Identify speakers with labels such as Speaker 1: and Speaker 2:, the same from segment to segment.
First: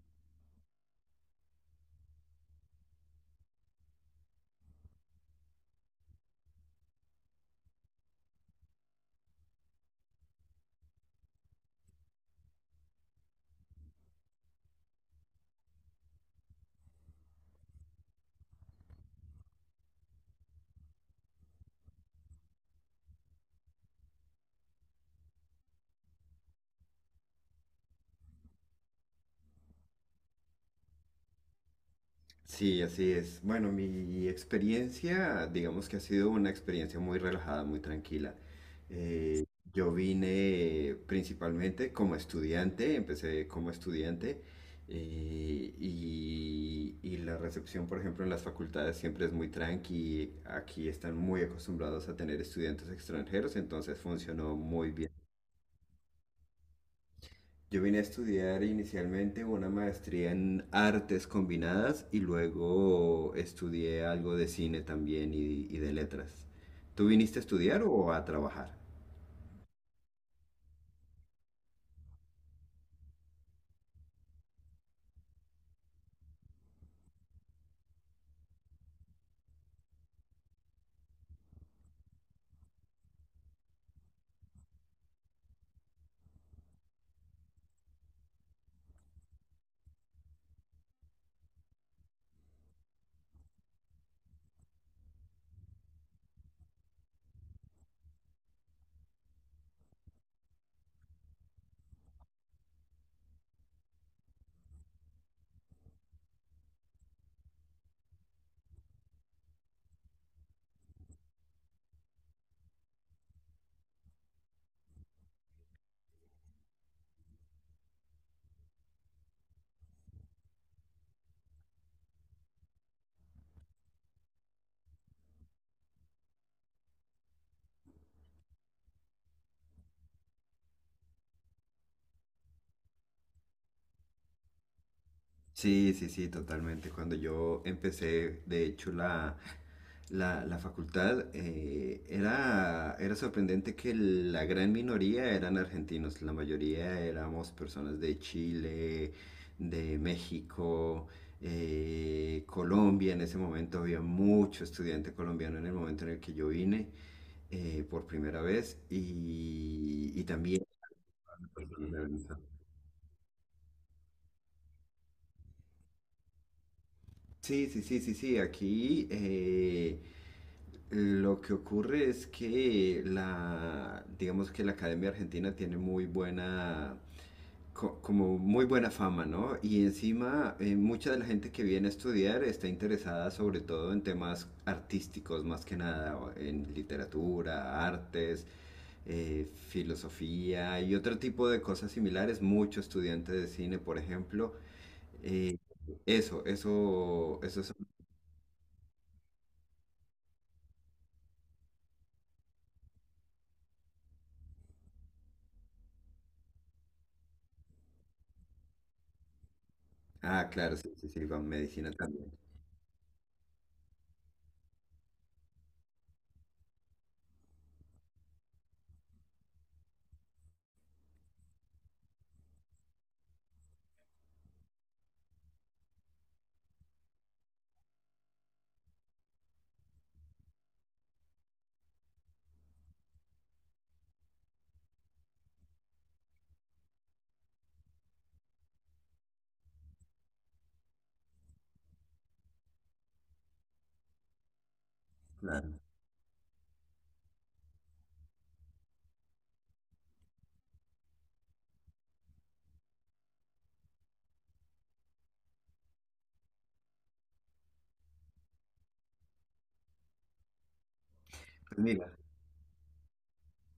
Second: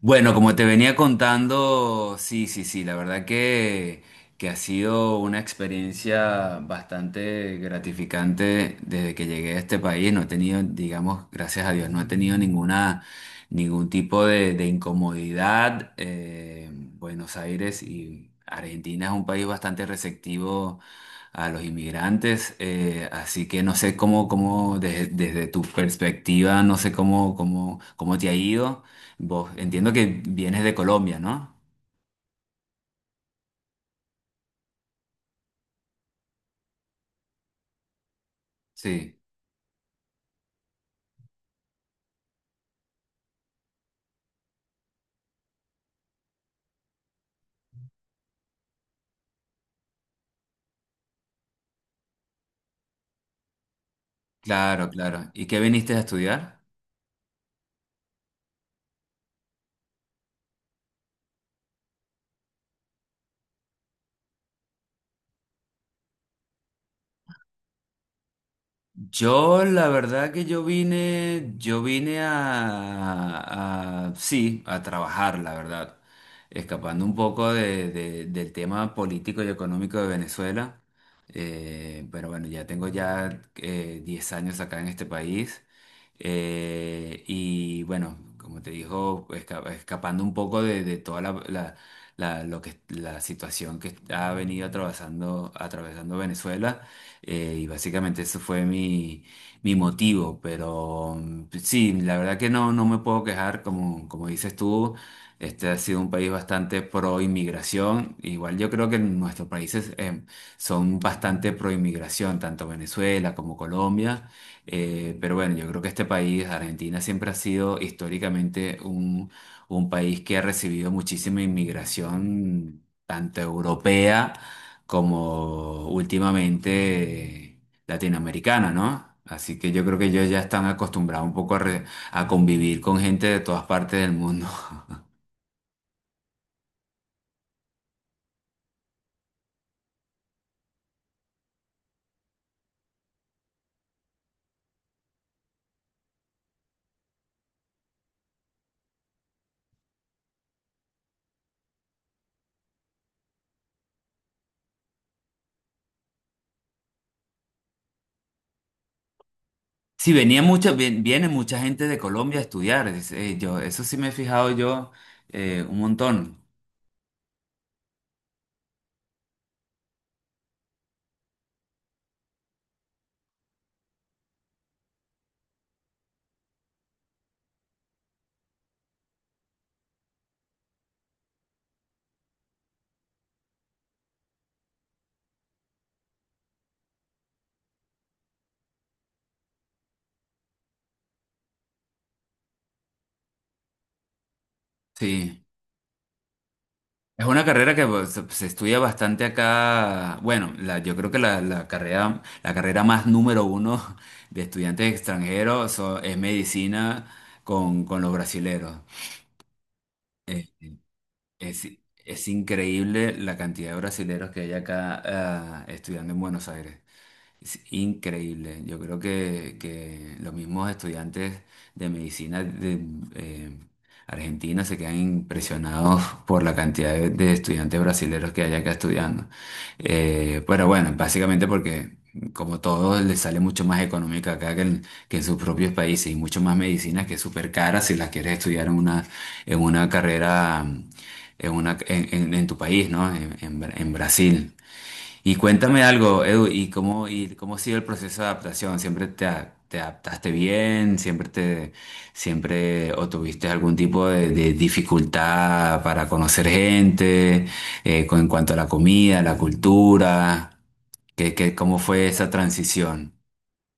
Speaker 1: Bueno, como te venía contando, sí, sí, sí, la verdad que ha sido una experiencia bastante gratificante desde que llegué a este país. No he tenido, digamos, gracias a Dios, no he tenido ningún tipo de incomodidad. Buenos Aires y Argentina es un país bastante receptivo a los inmigrantes, así que no sé cómo, cómo desde tu perspectiva, no sé cómo, cómo, cómo te ha ido. Vos, entiendo que vienes de Colombia, ¿no?
Speaker 2: Sí, así es. Bueno, mi experiencia, digamos que ha sido una experiencia muy relajada, muy tranquila.
Speaker 1: Sí,
Speaker 2: Eh, yo vine principalmente como estudiante, empecé como estudiante y la recepción, por ejemplo, en las facultades siempre es muy tranqui. Aquí están muy acostumbrados a tener estudiantes extranjeros, entonces funcionó
Speaker 1: claro,
Speaker 2: muy bien.
Speaker 1: claro. ¿Y qué viniste a estudiar?
Speaker 2: Yo vine a estudiar inicialmente una maestría en artes combinadas y luego estudié algo de cine también y de letras. ¿Tú viniste a estudiar o a trabajar?
Speaker 1: Yo, la verdad que yo vine a, sí, a trabajar, la verdad, escapando un poco del tema político y económico de Venezuela. Pero bueno, ya tengo ya 10 años acá en este país. Y bueno, como te dijo, escapando un poco de toda lo que, la situación que ha venido atravesando, atravesando Venezuela. Y básicamente eso fue mi motivo, pero pues sí, la verdad que no, no me puedo quejar, como, como dices tú, este ha sido un país bastante pro inmigración, igual yo creo que nuestros países son bastante pro inmigración, tanto Venezuela como Colombia. Pero bueno, yo creo que este país, Argentina, siempre ha sido históricamente un país que ha recibido muchísima inmigración, tanto europea, como últimamente latinoamericana, ¿no? Así que yo creo que ellos ya están acostumbrados un poco a convivir con gente de todas partes del mundo.
Speaker 2: Sí, sí, sí, totalmente. Cuando yo empecé, de hecho, la facultad, era sorprendente que la gran minoría eran argentinos, la mayoría éramos personas de Chile, de México, Colombia. En ese momento había mucho estudiante colombiano en el momento en el que yo vine por primera vez
Speaker 1: Sí,
Speaker 2: y también
Speaker 1: viene mucha gente
Speaker 2: personas
Speaker 1: de
Speaker 2: de
Speaker 1: Colombia
Speaker 2: Venezuela.
Speaker 1: a estudiar. Yo, eso sí me he fijado yo un montón.
Speaker 2: Sí, sí, sí, sí, sí, aquí... lo que ocurre es que la, digamos que la Academia Argentina tiene muy buena, como muy buena fama, ¿no? Y encima, mucha de la gente que viene a estudiar está interesada sobre todo en temas artísticos, más que nada, o en literatura, artes, filosofía y otro tipo de cosas similares. Mucho estudiante de cine, por ejemplo.
Speaker 1: Sí.
Speaker 2: eh, eso,
Speaker 1: Es
Speaker 2: eso,
Speaker 1: una
Speaker 2: eso es...
Speaker 1: carrera que pues, se estudia bastante acá. Bueno, yo creo que la carrera más número uno de estudiantes extranjeros es medicina con los brasileros. Eh,
Speaker 2: Ah, claro, sí, sí, sí, con
Speaker 1: Es,
Speaker 2: medicina
Speaker 1: es
Speaker 2: también.
Speaker 1: increíble la cantidad de brasileros que hay acá ah, estudiando en Buenos Aires. Es increíble. Yo creo que los mismos estudiantes de medicina de eh, Argentina se quedan impresionados por la cantidad de estudiantes brasileños que hay acá estudiando. Pero bueno, básicamente porque como todo les sale mucho más económica acá que en sus propios países y mucho más medicinas que es súper cara si las quieres estudiar en una carrera en tu país, ¿no? En en Brasil. Y
Speaker 2: Claro.
Speaker 1: cuéntame algo, Edu, y cómo ha sido el proceso de adaptación? ¿Siempre te adaptaste bien? ¿Siempre te, siempre o tuviste algún tipo de dificultad para conocer gente, con, en cuanto a la comida, la cultura?
Speaker 2: Pues
Speaker 1: Cómo fue
Speaker 2: mira,
Speaker 1: esa transición?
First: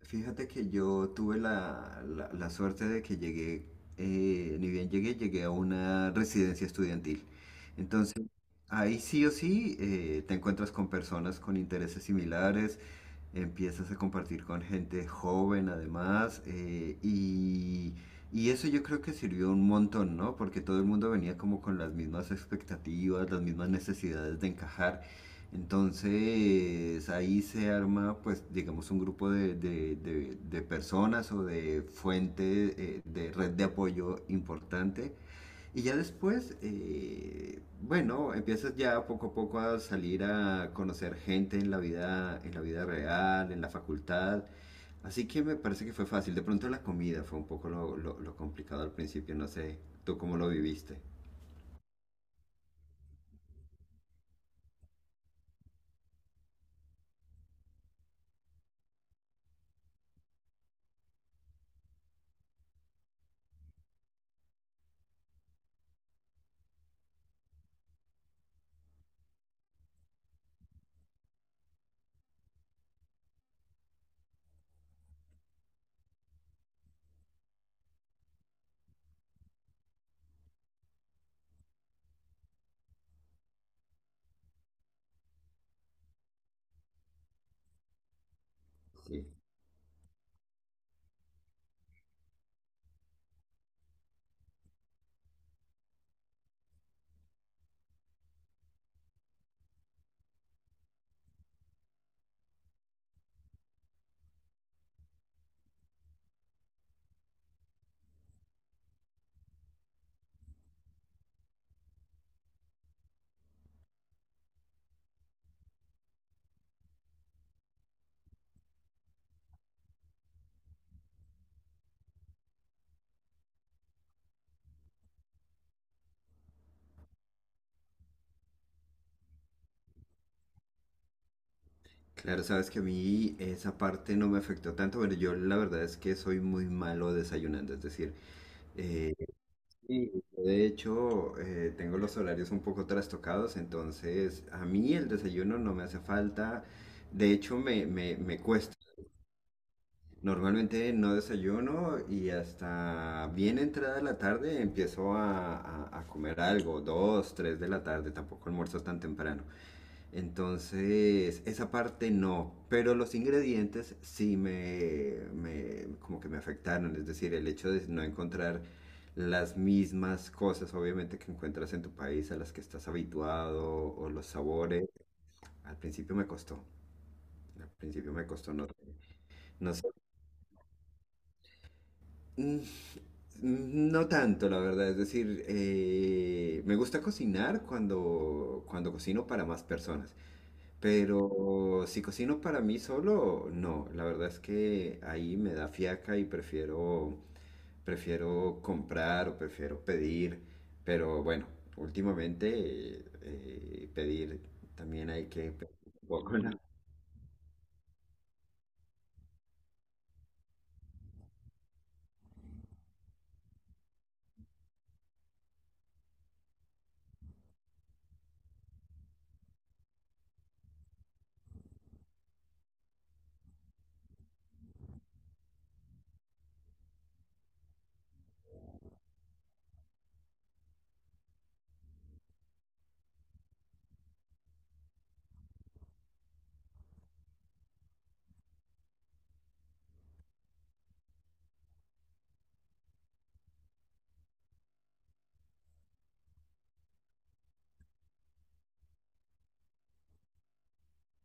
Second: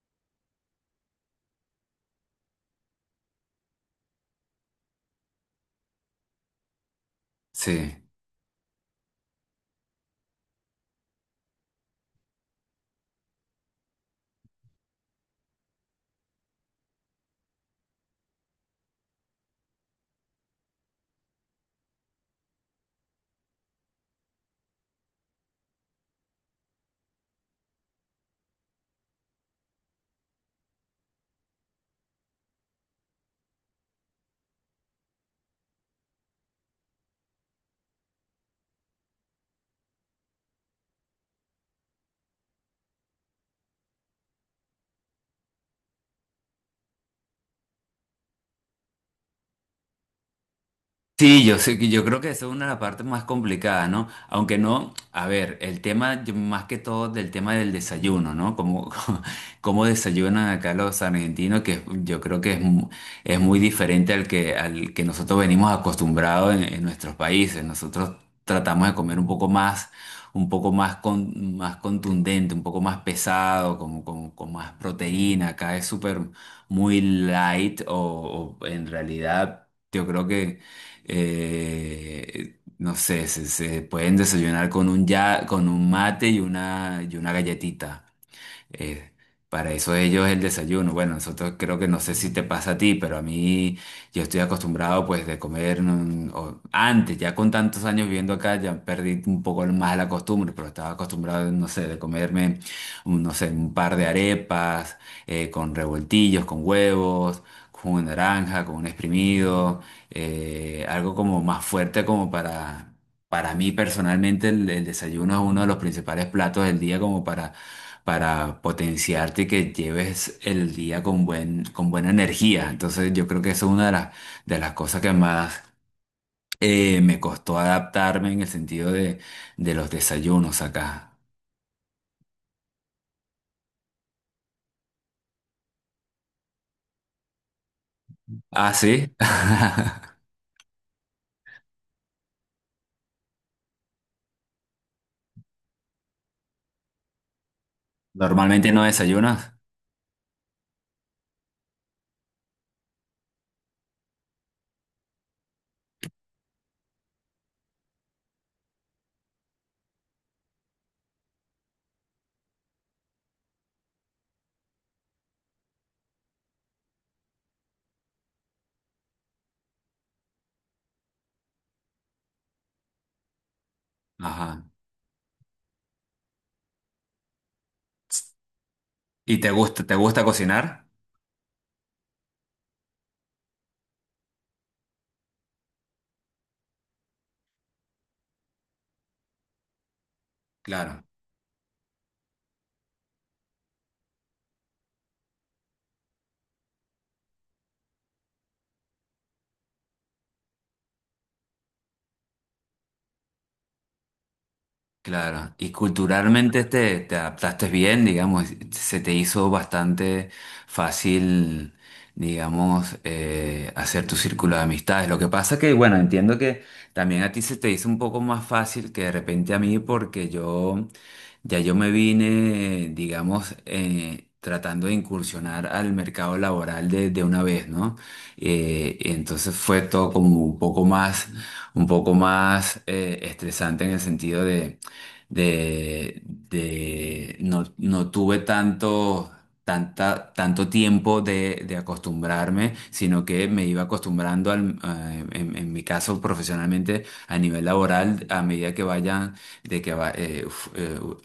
Speaker 2: fíjate que yo tuve la suerte de que llegué, ni bien llegué, llegué a una residencia estudiantil.
Speaker 1: Sí.
Speaker 2: Entonces, ahí sí o sí te encuentras con personas con intereses similares, empiezas a compartir con gente joven además, y eso yo creo que sirvió un montón, ¿no? Porque todo el mundo venía como con las mismas expectativas, las mismas necesidades de encajar. Entonces ahí se arma, pues, digamos, un grupo de, de personas o de fuente, de red de apoyo importante. Y ya después, bueno, empiezas ya poco a poco a salir a conocer gente en la vida real, en la facultad. Así que me parece que fue fácil. De pronto la comida fue un poco lo, lo complicado al principio. No sé, ¿tú cómo lo viviste?
Speaker 1: Sí, yo sé que yo creo que eso es una de las partes más complicadas, ¿no? Aunque no, a ver, el tema más que todo del tema del desayuno, ¿no? Como cómo desayunan acá los argentinos, que yo creo que es muy diferente al que nosotros venimos acostumbrados en nuestros países. Nosotros tratamos de comer un poco más con, más contundente, un poco más pesado, como con más proteína. Acá es súper muy light o en realidad yo creo que no sé, se pueden desayunar con un, ya, con un mate y una galletita. Eh, para eso ellos el desayuno. Bueno, nosotros creo que no sé si te pasa a ti, pero a mí yo estoy acostumbrado pues de comer antes, ya con tantos años viviendo acá, ya perdí un poco más la costumbre, pero estaba acostumbrado, no sé, de comerme, no sé, un par de arepas con revoltillos, con huevos. Con una naranja, con un exprimido, algo como más fuerte como para mí personalmente el desayuno es uno de los principales platos del día como para potenciarte y que lleves el día con con buena energía. Entonces yo creo que eso es una de las cosas que más me costó adaptarme en el sentido de los desayunos acá.
Speaker 2: Claro, sabes que a mí esa parte no me afectó tanto, pero yo la verdad es que soy muy malo desayunando, es decir,
Speaker 1: Ah, sí.
Speaker 2: eh, sí, de hecho tengo los horarios un poco trastocados, entonces a mí el desayuno no me hace falta, de hecho me, me, me
Speaker 1: Normalmente
Speaker 2: cuesta.
Speaker 1: no desayunas.
Speaker 2: Normalmente no desayuno y hasta bien entrada la tarde empiezo a, a comer algo, dos, tres de la tarde, tampoco almuerzo tan temprano. Entonces, esa parte no, pero los ingredientes sí me como que me afectaron, es decir, el hecho de no encontrar las mismas cosas, obviamente, que encuentras en tu país, a las que estás habituado, o los
Speaker 1: Ajá.
Speaker 2: sabores, al principio me costó, al principio me costó, no,
Speaker 1: ¿Y
Speaker 2: no sé,
Speaker 1: te gusta cocinar?
Speaker 2: Mm, no tanto, la verdad, es decir, me gusta cocinar cuando, cuando cocino para más personas.
Speaker 1: Claro.
Speaker 2: Pero si cocino para mí solo, no. La verdad es que ahí me da fiaca y prefiero, prefiero comprar o prefiero pedir. Pero bueno, últimamente pedir también hay que
Speaker 1: Claro, y
Speaker 2: pedir un poco, ¿no?
Speaker 1: culturalmente te adaptaste bien, digamos, se te hizo bastante fácil, digamos, hacer tu círculo de amistades. Lo que pasa que, bueno, entiendo que también a ti se te hizo un poco más fácil que de repente a mí, porque yo me vine, digamos, tratando de incursionar al mercado laboral de una vez, ¿no? Y entonces fue todo como un poco más estresante en el sentido no, no tuve tanto, tanto tiempo de acostumbrarme, sino que me iba acostumbrando en mi caso profesionalmente a nivel laboral a medida que vayan, de que va- uf, u-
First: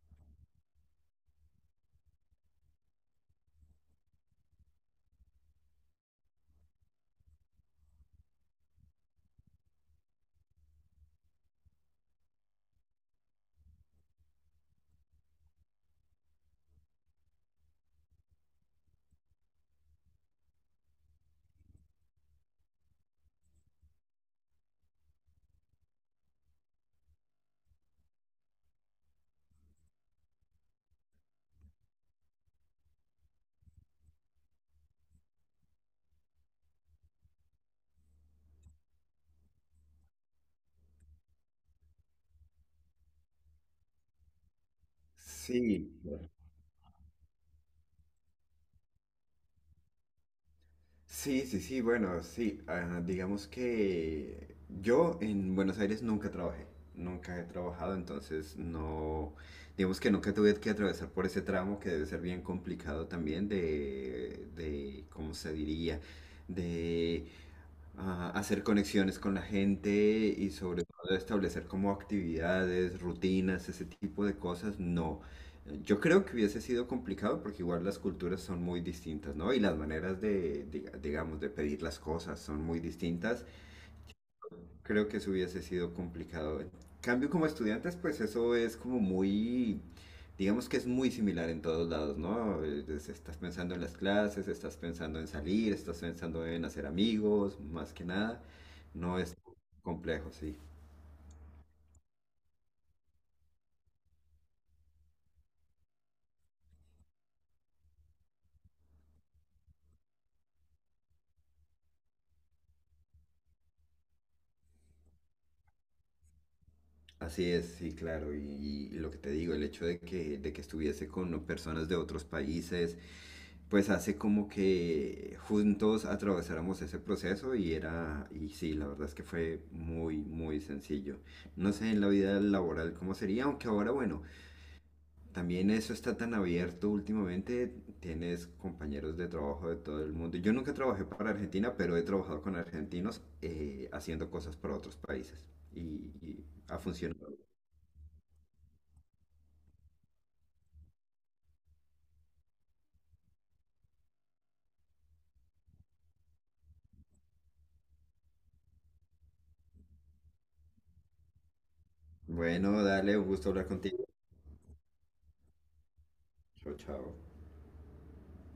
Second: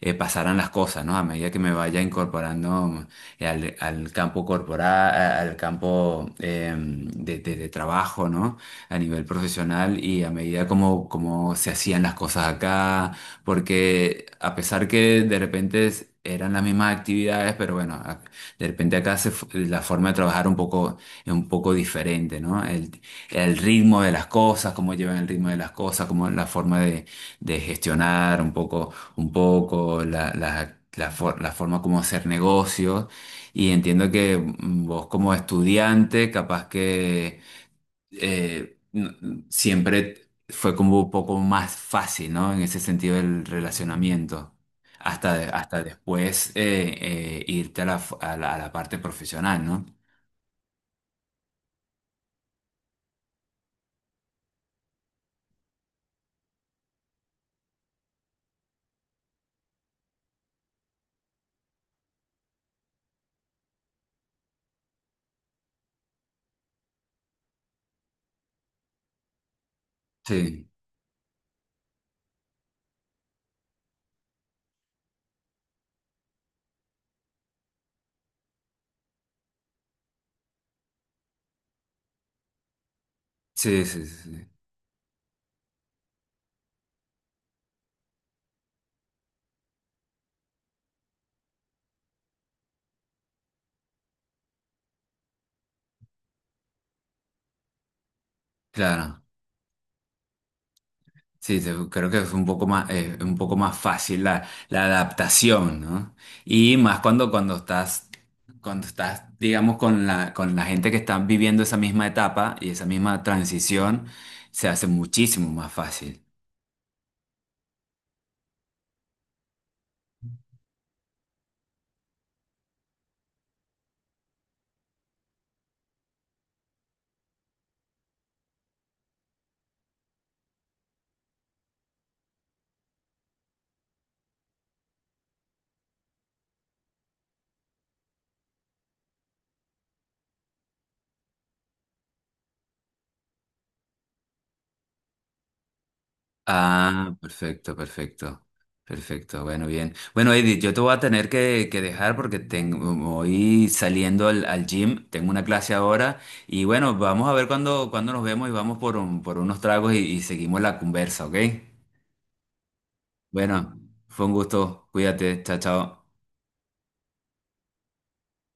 Speaker 1: pasaran las cosas, ¿no? A medida que me vaya incorporando al campo corporal, al campo de trabajo, ¿no? A nivel profesional y a medida como, como se hacían las cosas acá, porque a pesar que de repente eran las mismas actividades, pero bueno, de repente acá la forma de trabajar un poco, es un poco diferente, ¿no? El ritmo de las cosas, cómo llevan el ritmo de las cosas, cómo la forma de gestionar un poco, la forma como hacer negocios. Y entiendo que vos como estudiante, capaz que eh, no- siempre fue como un poco más fácil, ¿no? En ese sentido del relacionamiento. Hasta
Speaker 2: Sí,
Speaker 1: después irte a la, f- a la parte profesional, ¿no?
Speaker 2: sí, sí, sí, bueno, sí. Ah, digamos que yo en Buenos Aires nunca trabajé, nunca he trabajado, entonces no, digamos que nunca tuve que atravesar por ese tramo que debe ser bien complicado también de, ¿cómo se diría? De a hacer conexiones con la gente y
Speaker 1: Sí,
Speaker 2: sobre todo establecer como actividades, rutinas, ese tipo de cosas, no. Yo creo que hubiese sido complicado porque igual las culturas son muy distintas, ¿no? Y las maneras de, digamos, de pedir las cosas son muy distintas.
Speaker 1: sí, sí, sí, sí.
Speaker 2: Creo que eso hubiese sido complicado. En cambio, como estudiantes, pues eso es como muy, digamos que es muy similar en todos lados, ¿no? Estás pensando en las clases, estás pensando en salir, estás pensando en hacer amigos, más que nada. No
Speaker 1: Claro.
Speaker 2: es complejo, sí.
Speaker 1: Sí, creo que es un poco más fácil la adaptación, ¿no? Y más cuando, cuando estás, digamos, con la gente que está viviendo esa misma etapa y esa misma transición, se hace muchísimo más fácil.
Speaker 2: Así es, sí, claro. Y lo que te digo, el hecho de que estuviese con personas de otros países, pues hace como que juntos atravesáramos ese proceso y era, y sí, la verdad es que fue muy, muy sencillo. No sé en la vida laboral cómo sería, aunque ahora, bueno, también eso está tan abierto últimamente, tienes compañeros de trabajo de todo el mundo. Yo nunca trabajé para Argentina, pero he trabajado con argentinos haciendo cosas para otros países y, y ha
Speaker 1: Ah,
Speaker 2: funcionado.
Speaker 1: perfecto, perfecto. Perfecto, bueno, bien. Bueno, Edith, yo te voy a tener que dejar porque tengo, voy saliendo al, al gym, tengo una clase ahora y bueno, vamos a ver cuándo cuándo nos vemos y vamos por, por unos tragos y seguimos la conversa, ¿ok?
Speaker 2: Bueno, dale, un gusto hablar
Speaker 1: Bueno,
Speaker 2: contigo.
Speaker 1: fue un gusto, cuídate, chao, chao.
Speaker 2: Chao, chao.